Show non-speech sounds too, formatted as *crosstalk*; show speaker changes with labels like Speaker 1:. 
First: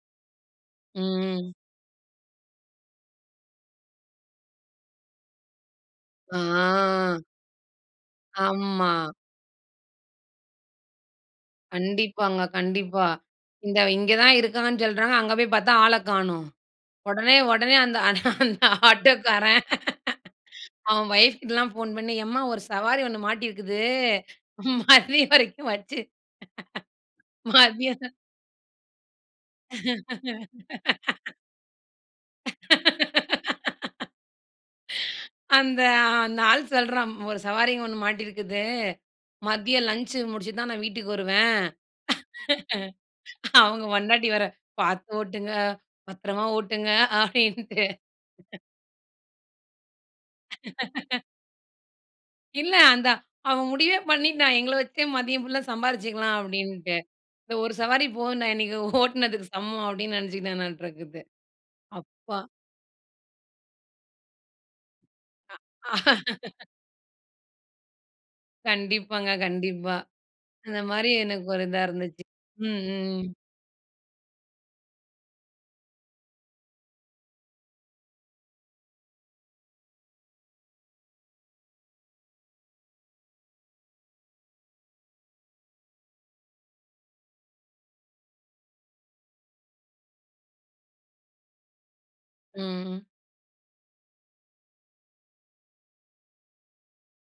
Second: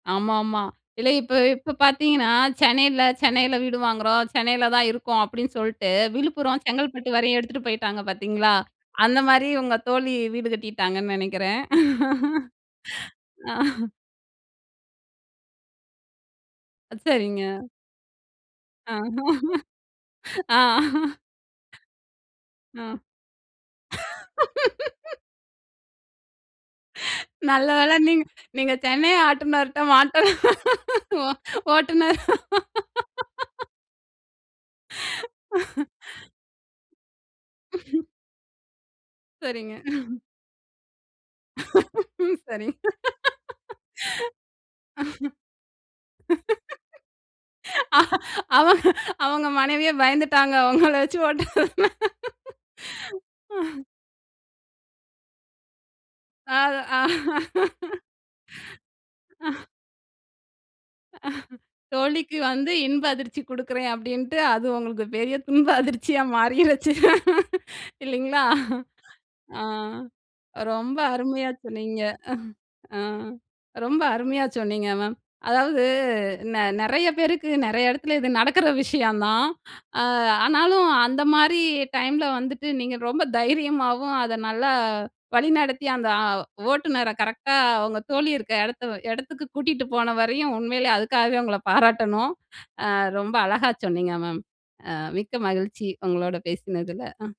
Speaker 1: ஆமாமா. இதுல இப்ப
Speaker 2: ம்.
Speaker 1: இப்ப பாத்தீங்கன்னா, சென்னையில சென்னையில வீடு வாங்குறோம். சென்னையில தான் இருக்கோம். அப்படின்னு சொல்ட்டு, விழுப்புரம் செங்கல்பட்டு
Speaker 2: ஆ.
Speaker 1: வரையும் எடுத்துட்டு போயிட்டாங்க பாத்தீங்களா?
Speaker 2: ஆமா.
Speaker 1: அந்த மாரி, உங்க தோழி வீடு கட்டிட்டாங்கன்னு நெனைக்கிறேன்.
Speaker 2: கண்டிப்பாங்க,
Speaker 1: *laughs*
Speaker 2: கண்டிப்பா. இந்த
Speaker 1: ஆஹ்.
Speaker 2: இங்கதான் இருக்காங்கன்னு சொல்றாங்க. அங்க போய் பாத்தா, ஆளக் காணும். உடனே
Speaker 1: சரிங்க.
Speaker 2: உடனே அந்த அந் அந்த ஆட்டோக்காரன்.
Speaker 1: *laughs* ஆ.
Speaker 2: *laughs* அவன் வொஃப் கிட்டலாம் போன் பண்ணி, எம்மா ஒரு
Speaker 1: அ. *laughs*
Speaker 2: சவாரி ஒண்ணு மாட்டிருக்குது. மதியம் வரைக்கும் வச்சு.
Speaker 1: நல்ல வேளை,
Speaker 2: மதியம்.
Speaker 1: நீங்க நீங்க சென்னை ஆட்டோ ஓட்டுநர் மாட்டல. ஓ
Speaker 2: *laughs*
Speaker 1: ஓட்டுன *laughs*
Speaker 2: *laughs*
Speaker 1: *sighs*
Speaker 2: அந்த
Speaker 1: *laughs*
Speaker 2: அந்த ஆள் சொல்றான். "ஒரு சவாரி இங்க ஒண்ணு
Speaker 1: *chuckles*
Speaker 2: மாட்டியிருக்குது.
Speaker 1: சரிங்க.
Speaker 2: மதியம் லஞ்ச்
Speaker 1: *chuckles*
Speaker 2: முடிச்சுட்டு தான், நான் வீட்டுக்கு வருவேன்"
Speaker 1: *laughs* ம், சரி.
Speaker 2: *laughs* அவுங்க பொண்டாட்டி வேற, "பாத்து
Speaker 1: *laughs*
Speaker 2: ஓட்டுங்க. பத்தரமா ஓட்டுங்க" அப்படின்ட்டு.
Speaker 1: அ அவங்க அவங்க மனைவியே பயந்துட்டாங்க. உங்கள வச்சி
Speaker 2: *laughs*
Speaker 1: ஓட்டுற
Speaker 2: இல்ல அந்த அவன் முடிவே பண்ணிட்டான். எங்கள வச்சே, மதியம் ஃபுல்லா சம்பாரிச்சுக்கலாம்,
Speaker 1: அ,
Speaker 2: அப்டின்ட்டு.
Speaker 1: தான்
Speaker 2: "இந்த ஒரு சவாரி போதுண்டா, இன்னைக்கு ஓட்டுனதுக்கு
Speaker 1: *laughs*
Speaker 2: சமம்" அப்படின்னு நெனச்சுக்கிட்டானாட்ருக்குது.
Speaker 1: *chuckles*
Speaker 2: அப்பா!
Speaker 1: தோழிக்கு வந்து, இன்ப அதிர்ச்சி குடுக்குறேன் அப்படின்டு, அது உங்களுக்கு பெரிய துன்ப அதிர்ச்சியா
Speaker 2: *laughs*
Speaker 1: மாறிருச்சு. இல்லைங்களா?
Speaker 2: கண்டிப்பாங்க,
Speaker 1: ஆ,
Speaker 2: கண்டிப்பா. அந்த
Speaker 1: ரொம்ப
Speaker 2: மாரி எனக்கு
Speaker 1: அருமையா
Speaker 2: ஒரு இதா
Speaker 1: சொன்னீங்க.
Speaker 2: இருந்துச்சு. ம்,
Speaker 1: *chuckles* அ,
Speaker 2: ம், ம்.
Speaker 1: ரொம்ப அருமையா, சொன்னீங்க மேம். அதாவது, நெ நெறைய பேருக்கு, நெறைய எடத்துல, இது நடக்குற விஷயம் தான். அ, ஆனாலும், அந்த மாரி டைம்ல வந்துட்டு, நீங்க ரொம்ப தைரியமாவும், அத நல்லா வழிநடத்தி, அந்த அ, ஓட்டுநரை கரெக்ட்டா, உங்க தோழி இருக்க எடத்த எடத்துக்கு கூட்டிட்டு போன வரையும் உண்மையிலே அதுக்காகவே உங்கள பாராட்டணும். அ,
Speaker 2: ம்.
Speaker 1: ரொம்ப அழகா சொன்னீங்க மேம். அ, மிக்க மகிழ்ச்சி உங்களோட பேசுனதுல. அ.